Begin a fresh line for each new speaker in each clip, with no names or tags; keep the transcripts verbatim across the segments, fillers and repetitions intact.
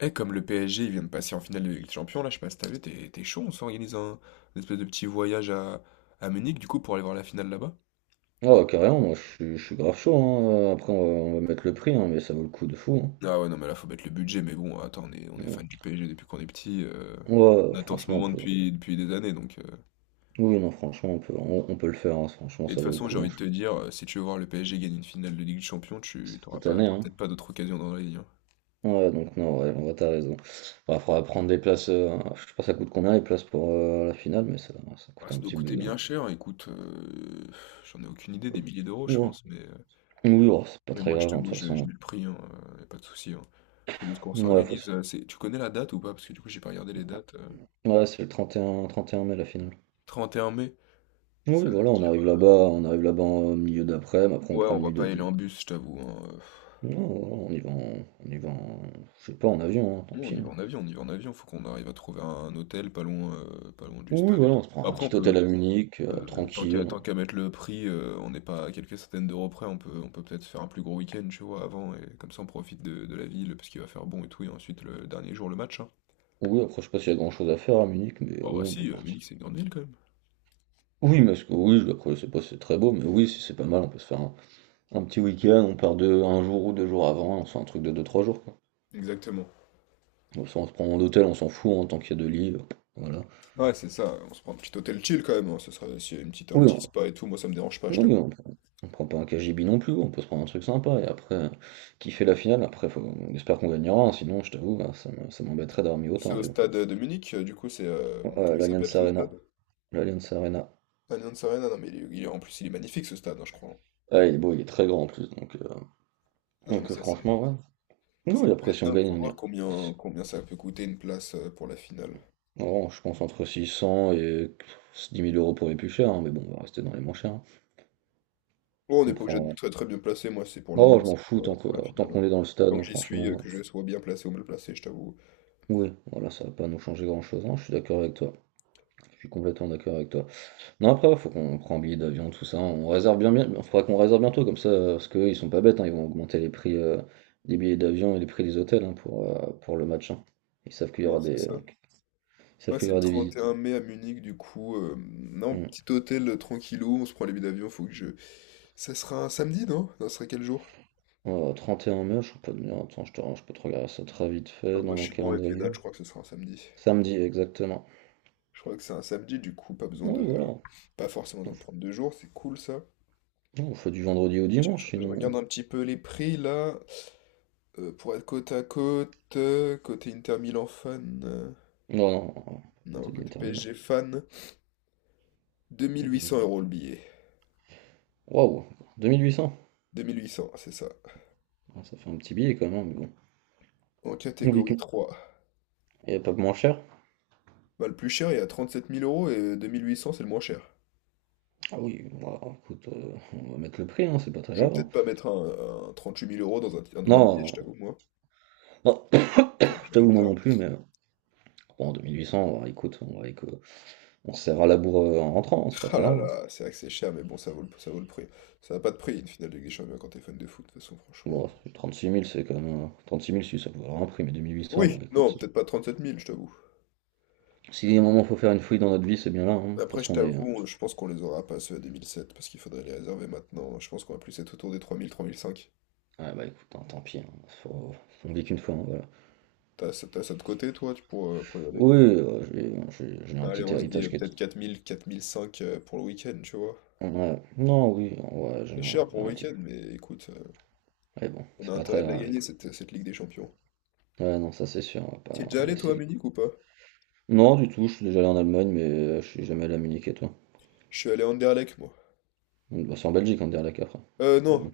Eh, comme le P S G il vient de passer en finale de Ligue des Champions, là, je sais pas si t'as vu, t'es t'es chaud, on s'organise un une espèce de petit voyage à, à Munich, du coup, pour aller voir la finale là-bas?
Oh, carrément, moi je suis, je suis grave chaud, hein. Après, on va, on va mettre le prix, hein, mais ça vaut le coup de fou,
Ah ouais, non, mais là, faut mettre le budget, mais bon, attends, on est, on est fan
hein.
du P S G depuis qu'on est petit, euh,
Ouais, ouais,
on attend ce
franchement, on
moment
peut.
depuis, depuis des années, donc... euh.
Oui, non, franchement, on peut, on, on peut le faire, hein. Franchement,
Et de
ça
toute
vaut le
façon, j'ai
coup, hein.
envie de te dire, euh, si tu veux voir le P S G gagner une finale de Ligue des Champions, tu t'auras
Cette
pas,
année,
t'auras
hein.
peut-être pas d'autre occasion dans la vie, hein.
Ouais, donc non, ouais, on va, t'as raison. Il faudra prendre des places. Euh, je sais pas, ça coûte combien les places pour euh, la finale, mais ça, ça
Ah,
coûte
ça
un
doit
petit
coûter
bout, hein.
bien cher, écoute, euh, j'en ai aucune idée, des milliers d'euros, je
Ouais.
pense, mais...
Oui, oh, c'est pas
Mais
très
moi, je
grave, hein, de toute
t'avoue, je, je
façon.
mets le prix, hein, euh, y a pas de souci. Hein. Faut juste qu'on
Ouais, faut se-
s'organise. Euh, c'est... Tu connais la date ou pas? Parce que du coup, j'ai pas regardé les dates. euh.
ouais, c'est le trente trente et un trente et un mai la finale.
Trente et un mai,
Oui,
ça veut
voilà, on arrive
dire.
là-bas, on arrive là-bas en milieu d'après, mais après on
Ouais,
prend
on
une
va
nuit
pas y aller
d'hôtel.
en bus, je t'avoue. Hein, euh.
Non, non, on y va en on y va en je sais pas, en avion, hein, tant
Non, on
pis,
y
hein.
va en avion, on y va en avion. Faut qu'on arrive à trouver un, un hôtel pas loin, euh, pas loin du
Oui,
stade et
voilà,
tout.
on se prend un
Après, on
petit
peut.
hôtel à Munich, heu,
euh, tant qu'à
tranquille.
tant qu'à mettre le prix, euh, on n'est pas à quelques centaines d'euros près, on peut on peut peut-être faire un plus gros week-end, tu vois, avant, et comme ça on profite de, de la ville, parce qu'il va faire bon et tout, et ensuite le dernier jour le match. Hein.
Oui, après, je sais pas s'il y a grand-chose à faire à Munich, mais
Bah, bah
oui, on peut
si, euh,
partir.
Munich c'est une grande ville quand même.
Oui, parce que oui, je après, je sais pas si c'est très beau, mais oui, si c'est pas mal, on peut se faire un un petit week-end, on part de un jour ou deux jours avant, on se fait un truc de deux trois jours, quoi.
Exactement.
Comme ça, on se prend un hôtel, on s'en fout, hein, tant qu'il y a deux lits, euh, voilà.
Ouais, c'est ça. On se prend un petit hôtel chill quand même. Hein. Ce serait s'il y a une petite, un
Oui,
petit spa et tout. Moi, ça me dérange pas, je
non, mais
t'avoue.
on prend, on prend pas un K G B non plus, on peut se prendre un truc sympa et après euh, kiffer la finale. Après, faut- on espère qu'on gagnera, hein, sinon, je t'avoue, hein, ça me- ça m'embêterait d'avoir mis
C'est
autant.
au
Mais bon.
stade de Munich, euh, du coup, c'est. Euh,
Oh, Euh,
comment il s'appelle
l'Allianz
ce
Arena,
stade?
l'Allianz Arena.
Allianz Arena. Non, mais il est- il est- en plus, il est magnifique ce stade, hein, je crois.
Ah, il est beau, il est très grand en plus, donc, euh,
Ah, non, mais
donc euh,
ça, c'est,
franchement, ouais.
ça
Non, et
peut
après,
être
si on
dingue.
gagne,
Faut
on
voir
ira.
combien, combien ça peut coûter une place euh, pour la finale.
Non, je pense entre six cents et dix mille euros pour les plus chers, hein, mais bon, on va rester dans les moins chers, hein.
Bon, on n'est
On
pas obligé de
prend.
très très bien placé. Moi, c'est pour
Oh, je
l'ambiance,
m'en
c'est
fous
pour,
tant
euh, pour la
que- tant
finale. Hein.
qu'on est dans le
Tant
stade,
que
hein,
j'y suis, euh,
franchement.
que je sois bien placé ou mal placé, je t'avoue.
Oui, voilà, ça va pas nous changer grand-chose, hein, je suis d'accord avec toi. Je suis complètement d'accord avec toi. Non, après, ouais, faut qu'on prenne un billet d'avion, tout ça. On réserve bien, bien. Faudra qu'on réserve bientôt, comme ça, euh, parce qu'ils sont pas bêtes, hein, ils vont augmenter les prix euh, des billets d'avion et les prix des hôtels, hein, pour, euh, pour le match, hein. Ils savent qu'il y
Non,
aura
c'est
des,
ça.
ils savent
Ouais,
qu'il y
c'est le
aura des
trente et
visites.
un mai à Munich, du coup. Euh, non,
Hmm.
petit hôtel euh, tranquillou, on se prend les billets d'avion, faut que je, ça sera un samedi, non? Non, ce serait quel jour?
Euh, trente et un mai, je peux te dire, attends, je, te- je peux te regarder ça très vite fait
Non,
dans
moi, je
mon
suis bon avec les
calendrier.
dates, je crois que ce sera un samedi.
Samedi, exactement.
Je crois que c'est un samedi, du coup, pas besoin
Oui,
de...
voilà.
Pas forcément besoin de prendre deux jours, c'est cool, ça.
Non, on fait du vendredi au
Je, je-
dimanche,
je
sinon.
regarde un petit peu les prix, là, euh, pour être côte à côte, euh, côté Inter Milan fan, euh,
Non, non, non,
non,
peut-être de
côté
l'Inter Milan.
P S G fan, deux mille huit cents euros le billet.
Waouh, deux mille huit cents.
Deux mille huit cents, ah, c'est ça.
Ah, ça fait un petit billet quand même, hein, mais bon.
En
On vit que-.
catégorie trois.
Et pas moins cher.
Bah, le plus cher est à sept mille euros et deux mille huit cents c'est le moins cher.
Ah oui, moi, écoute, euh, on va mettre le prix, hein, c'est pas très
Je vais
grave, hein.
peut-être pas mettre un, un huit mille euros dans un, dans un
Non,
billet, je t'avoue, moi.
non,
Attends,
je
je
t'avoue, moi non
regarde.
plus, mais euh, bon, deux mille huit cents, ouais, écoute, on, va- écoute, on va, que on se serra la bourre euh, en rentrant, hein, c'est pas
Ah
très
là
grave, hein.
là, c'est vrai que c'est cher, mais bon, ça vaut le, ça vaut le prix. Ça n'a pas de prix, une finale de Ligue des Champions quand t'es fan de foot, de toute façon, franchement.
Bon, trente-six mille, c'est quand même, euh, trente-six mille, si ça peut valoir un prix, mais deux mille huit cents, bon,
Oui,
écoute.
non, peut-être pas trente-sept mille, je t'avoue.
Si à un moment faut faire une fouille dans notre vie, c'est bien là, hein. De toute
Après, je
façon, on est.
t'avoue, on- je pense qu'on les aura pas ceux à deux mille sept, parce qu'il faudrait les réserver maintenant. Je pense qu'on va plus être autour des trois mille, trois mille cinq.
Ouais, bah écoute, hein, tant pis, hein, faut- on vit qu'une fois, hein, voilà.
T'as, ça- t'as ça de côté, toi, tu pour, euh, pour y aller?
Oui, euh, j'ai j'ai- j'ai un
Allez,
petit
on se dit
héritage
euh,
qui est.
peut-être quatre mille, quatre mille cinq euh, pour le week-end, tu vois.
Ouais, non, oui, ouais, j'ai
C'est
un,
cher
j'ai
pour
un
le
petit.
week-end, mais écoute, euh,
Mais bon,
on a
c'est pas très
intérêt de la
grave,
gagner,
écoute.
cette, cette Ligue des Champions.
Ouais, non, ça c'est sûr, on va
T'y es
pas,
déjà
on va
allé, toi, à
essayer de.
Munich ou pas?
Non, du tout, je suis déjà allé en Allemagne, mais euh, je suis jamais allé à Munich, et toi?
Je suis allé à Anderlecht, moi.
Donc, bah, c'est en Belgique, en Anderlecht après.
Euh, non,
Donc,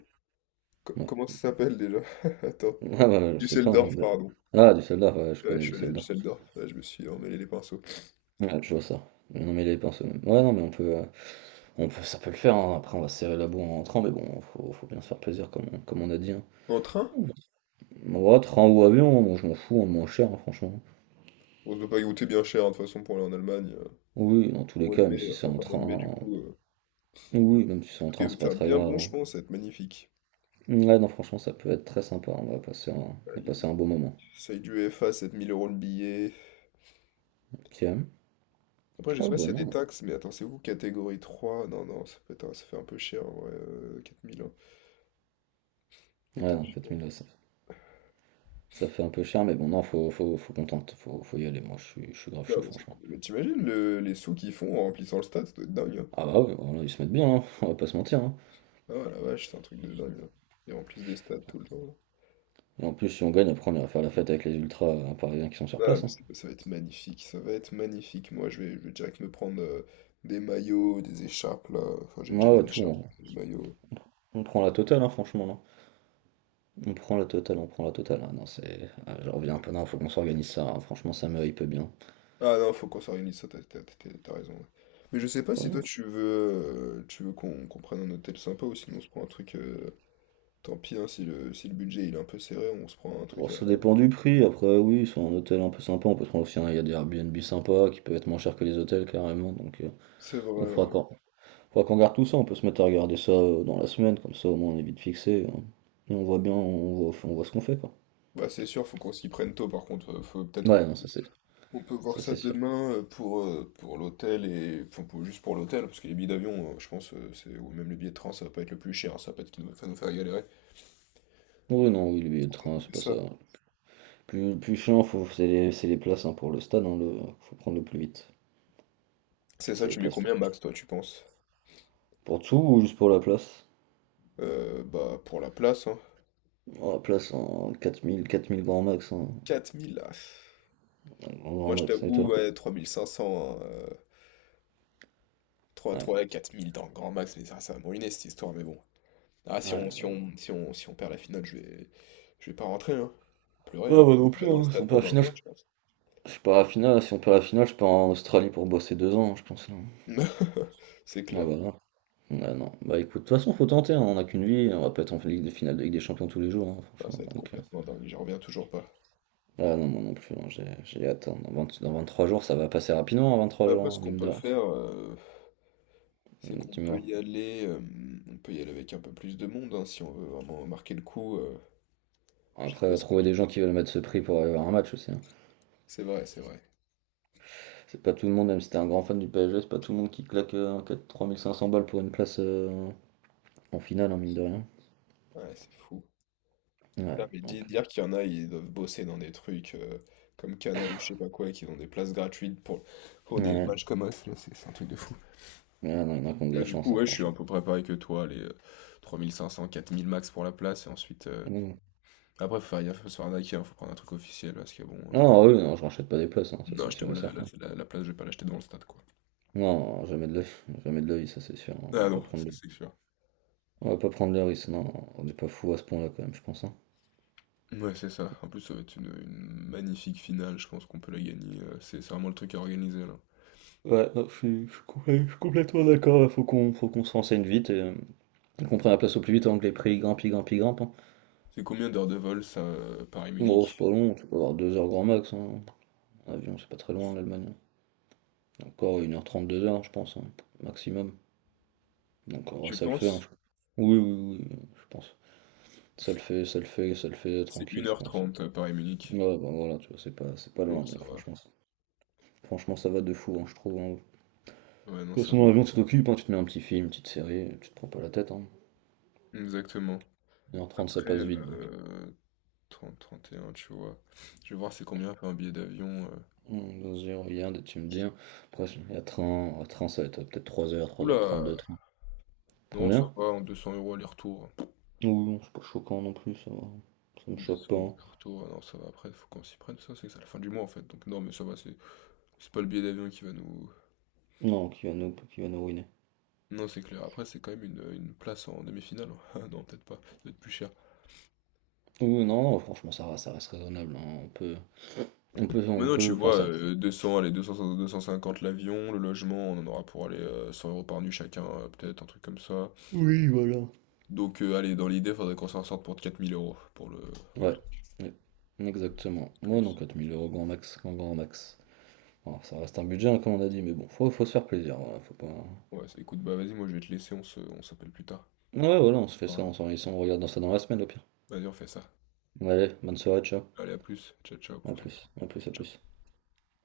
co-
bon, ouais.
comment ça s'appelle déjà? Attends.
Ah, bah, je sais pas,
Düsseldorf,
Ander-.
pardon.
Ah, Düsseldorf, ouais, je
Ouais,
connais
je suis allé à
Düsseldorf.
Düsseldorf. Ouais, je me suis emmêlé les pinceaux.
Ouais, je vois ça. Mais non, mais les pinceaux, même. Ouais, non, mais on peut, euh, on peut, ça peut le faire, hein. Après, on va se serrer la boue en rentrant, mais bon, faut, faut bien se faire plaisir, comme, on- comme on a dit, hein.
En train?
Ouais, train ou avion, moi, je m'en fous, on moins cher, hein, franchement.
On se doit pas y goûter bien cher, hein, de toute façon, pour aller en Allemagne. Euh,
Oui, dans tous les
mois de
cas, même
mai,
si c'est
enfin,
en
fin mois de mai, du
train.
coup. euh.
Oui, même si c'est en
Il
train,
va
c'est pas
faire
très
bien
grave,
bon, je
hein.
pense, ça va être magnifique.
Ouais, non, franchement, ça peut être très sympa, on va passer un, on va
Aïe,
passer
aïe,
un
aïe.
beau moment.
Seuil du F A, sept mille euros le billet.
Ok.
Après, je sais
Oh
pas s'il
bah
y a des
non.
taxes, mais attends, c'est où catégorie trois. Non, non, ça fait, attends, ça fait un peu cher, en vrai, euh, quatre mille. Hein. Les
Ouais,
taxes,
non,
je
quatre
sais pas.
mille là, ça, ça fait un peu cher, mais bon, non, faut, faut, faut qu'on tente, faut, faut y aller. Moi, je suis, je suis grave
Non,
chaud,
mais, ça-
franchement.
mais t'imagines le- les sous qu'ils font en remplissant le stade, ça doit être dingue. Hein.
Ah bah ouais, voilà, ils se mettent bien, hein, on va pas se mentir, hein.
Ah la vache, c'est un truc de dingue. Là. Ils remplissent des stades tout le temps.
Et en plus, si on gagne, après, on ira faire la fête avec les ultras euh, parisiens qui sont sur
Ah,
place,
mais
hein.
c'est- ça va être magnifique, ça va être magnifique. Moi, je vais, je vais direct me prendre euh, des maillots, des écharpes, là. Enfin, j'ai déjà
Ah ouais,
les
tout,
écharpes,
on,
les maillots.
on prend la totale, hein, franchement, non. On prend la totale, on prend la totale. Ah non, c'est... ah, je reviens un peu, non, faut qu'on s'organise ça, hein. Franchement, ça me hype bien.
Ah non, faut qu'on s'organise, ça, t'as t'as- t'as- t'as raison. Ouais. Mais je sais pas
Ouais,
si
non.
toi, tu veux, euh, tu veux qu'on qu'on prenne un hôtel sympa ou sinon on se prend un truc... euh, Tant pis, hein, si le, si le budget il est un peu serré, on se prend un
Bon,
truc à...
ça dépend du prix. Après, oui, sur un hôtel un peu sympa, on peut se prendre aussi, hein. Il y a des Airbnb sympas qui peuvent être moins chers que les hôtels, carrément. Donc, euh,
C'est
donc
vrai,
faudra
ouais.
qu'on. Faut qu'on garde tout ça, on peut se mettre à regarder ça euh, dans la semaine, comme ça au moins on est vite fixé, hein. Et on voit bien, on voit, on voit ce qu'on fait, quoi.
Bah, c'est sûr, faut qu'on s'y prenne tôt, par contre. Euh, Faut peut-être on
Ouais,
peut
non, ça c'est
On peut voir
ça
ça
c'est sûr.
demain euh, pour, euh, pour l'hôtel et enfin, pour- juste pour l'hôtel, parce que les billets d'avion, euh, je pense, euh, c'est ou même les billets de train, ça va pas être le plus cher, hein, ça va pas être ce qui nous- va nous faire galérer.
Oui, non, oui, le billet de train, c'est
C'est
pas ça.
ça.
Plus, plus chiant, faut, c'est les, c'est les places, hein, pour le stade, hein, le, faut prendre le plus vite.
C'est
C'est
ça,
les
tu mets
places pour,
combien max, toi, tu penses?
pour tout ou juste pour la place?
Euh, bah, pour la place, hein.
Oh, la place en quatre mille, quatre mille grand max, hein.
quatre mille, là.
Grand, grand
Moi, je
max, et
t'avoue,
toi?
ouais, trois mille cinq cents, hein, euh, 3,
Ouais,
3, quatre mille dans le grand max, mais ça, ça va me ruiner cette histoire, mais bon. Ah,
ouais,
si on, si
ouais.
on, si on, si on perd la finale, je vais, je vais pas rentrer, hein. Pleurer,
Ouais,
hein.
moi non
Je vais
plus,
dans le
hein. Si on
stade
perd la
pendant un
finale,
mois, je
je,
pense.
je pars à la finale. Si on perd la finale, je pars en Australie pour bosser deux ans, je pense, là.
C'est
Ah
clair.
bah non. Bah non. Bah écoute, de toute façon, faut tenter, hein, on n'a qu'une vie, on va pas être en Ligue de finale de Ligue des Champions tous les jours, hein,
Ah, ça
franchement.
va être
Donc, euh,
complètement dingue, j'y reviens toujours pas.
ah non, moi non plus, hein, j'ai j'ai hâte, hein. Dans vingt dans vingt-trois jours, ça va passer rapidement, hein, trois
Après,
jours,
ce
hein,
qu'on
mine de
peut
rien.
faire, euh, c'est
Hum,
qu'on
Tu
peut
vois.
y aller, euh, on peut y aller avec un peu plus de monde, hein, si on veut vraiment marquer le coup. Euh, je sais
Après,
pas
euh,
si t'as
trouver
vu.
des gens qui veulent mettre ce prix pour aller voir un match aussi, hein.
C'est vrai, c'est vrai.
C'est pas tout le monde, même si t'es un grand fan du P S G, c'est pas tout le monde qui claque euh, quatre- trois mille cinq cents balles pour une place euh, en finale, hein, mine de rien.
Ouais, c'est fou. Putain,
Ouais,
mais di-
donc, euh,
dire qu'il y en a, ils doivent bosser dans des trucs euh, comme Canal ou je sais pas quoi, et qu'ils ont des places gratuites pour, pour des
ouais,
matchs comme us, là, c'est c'est un truc de fou.
ouais, non, il y en a qui ont de
Mais
la
du
chance,
coup,
hein,
ouais, je suis un
franchement.
peu préparé que toi, les euh, trois mille cinq cents, quatre mille max pour la place, et ensuite... euh,
Non,
Après, faut faire gaffe, faut se faire arnaquer, hein, faut prendre un truc officiel, parce que bon... euh,
non, ah, oui, non, je rachète pas des places, hein, ça c'est
Non, je
sûr
t'avoue,
et
la, la,
certain.
la- la place, je vais pas l'acheter dans le stade, quoi.
Non, jamais de la. Jamais de l'œil, ça c'est sûr. On va
Ah
pas
non,
prendre
c'est
le,
c'est sûr.
on va pas prendre le risque, non. On n'est pas fou à ce point-là quand même, je pense, hein.
Ouais, c'est ça. En plus, ça va être une, une magnifique finale, je pense qu'on peut la gagner. euh, C'est c'est vraiment le truc à organiser, là.
Ouais, non, je suis, je suis complè- je suis complètement d'accord. Faut qu'on, faut qu'on se renseigne vite et euh, qu'on prenne la place au plus vite avant que les prix grimpent, ils grimpent, ils grimpent, hein.
C'est combien d'heures de vol, ça, euh,
Bon, c'est pas
Paris-Munich?
long, tu peux avoir deux heures grand max, hein. En avion, c'est pas très loin, l'Allemagne, hein. Encore une heure trente, deux heures, je pense, hein, maximum. Donc en vrai,
Je
ça le fait, hein, je-
pense,
oui, oui, oui, oui, je pense. Ça le fait, ça le fait, ça le fait
c'est
tranquille, je pense.
une heure trente, Paris-Munich.
Ouais, bah voilà, tu vois, c'est pas, c'est pas
Oh,
loin,
ça
donc
va.
franchement. Franchement, ça va de fou, hein, je trouve, hein. De
Ouais, non,
toute
ça
façon, dans
va.
l'avion, tu t'occupes, hein, tu te mets un petit film, une petite série, tu te prends pas la tête, hein.
Exactement.
une h trente, ça
Après,
passe vite. Donc.
euh, trente, trente et un, tu vois. Je vais voir c'est combien fait un billet d'avion. euh.
Hmm, Vas-y, regarde et tu me dis, hein. Après, il y a train, à train, ça va être peut être trois heures, trois heures
Oula!
trente, de train.
Non, ça
Combien?
va, en deux cents euros aller-retour.
Oui, non, c'est pas choquant non plus, ça va. Ça me
Deux
choque
cents
pas,
au
hein.
retour, ah non, ça va après, faut qu'on s'y prenne, ça, c'est que c'est à la fin du mois en fait. Donc, non, mais ça va, c'est c'est pas le billet d'avion qui va nous.
Non, qui va nous, qui va nous ruiner.
Non, c'est clair. Après, c'est quand même une, une place en demi-finale. Ah non, peut-être pas, ça doit être plus cher.
Oui, non, non, franchement, ça va, ça reste raisonnable, hein. On peut, on peut, on
Maintenant, tu
peut, enfin,
vois,
ça.
euh, deux cents allez, deux cents, deux cent cinquante l'avion, le logement, on en aura pour aller euh, cent euros par nuit chacun, euh, peut-être, un truc comme ça.
Oui, voilà.
Donc, euh, allez, dans l'idée, faudrait qu'on s'en sorte pour quatre mille euros pour le, pour le
Ouais,
truc
ouais, exactement. Moi, non,
plus.
quatre mille euros grand max, grand grand max. Bon, ça reste un budget, hein, comme on a dit, mais bon, faut, faut se faire plaisir, voilà, faut pas... Ouais,
Ouais, c'est- écoute, bah vas-y, moi je vais te laisser, on se, on s'appelle plus tard.
voilà, on se fait ça,
Parler.
on s'organise, ça, on regarde dans ça dans la semaine, au pire.
Vas-y, on fait ça.
Allez, bonne soirée, ciao.
Allez, à plus. Ciao, ciao,
À
prends soin de
plus,
toi.
à plus, à
Ciao.
plus.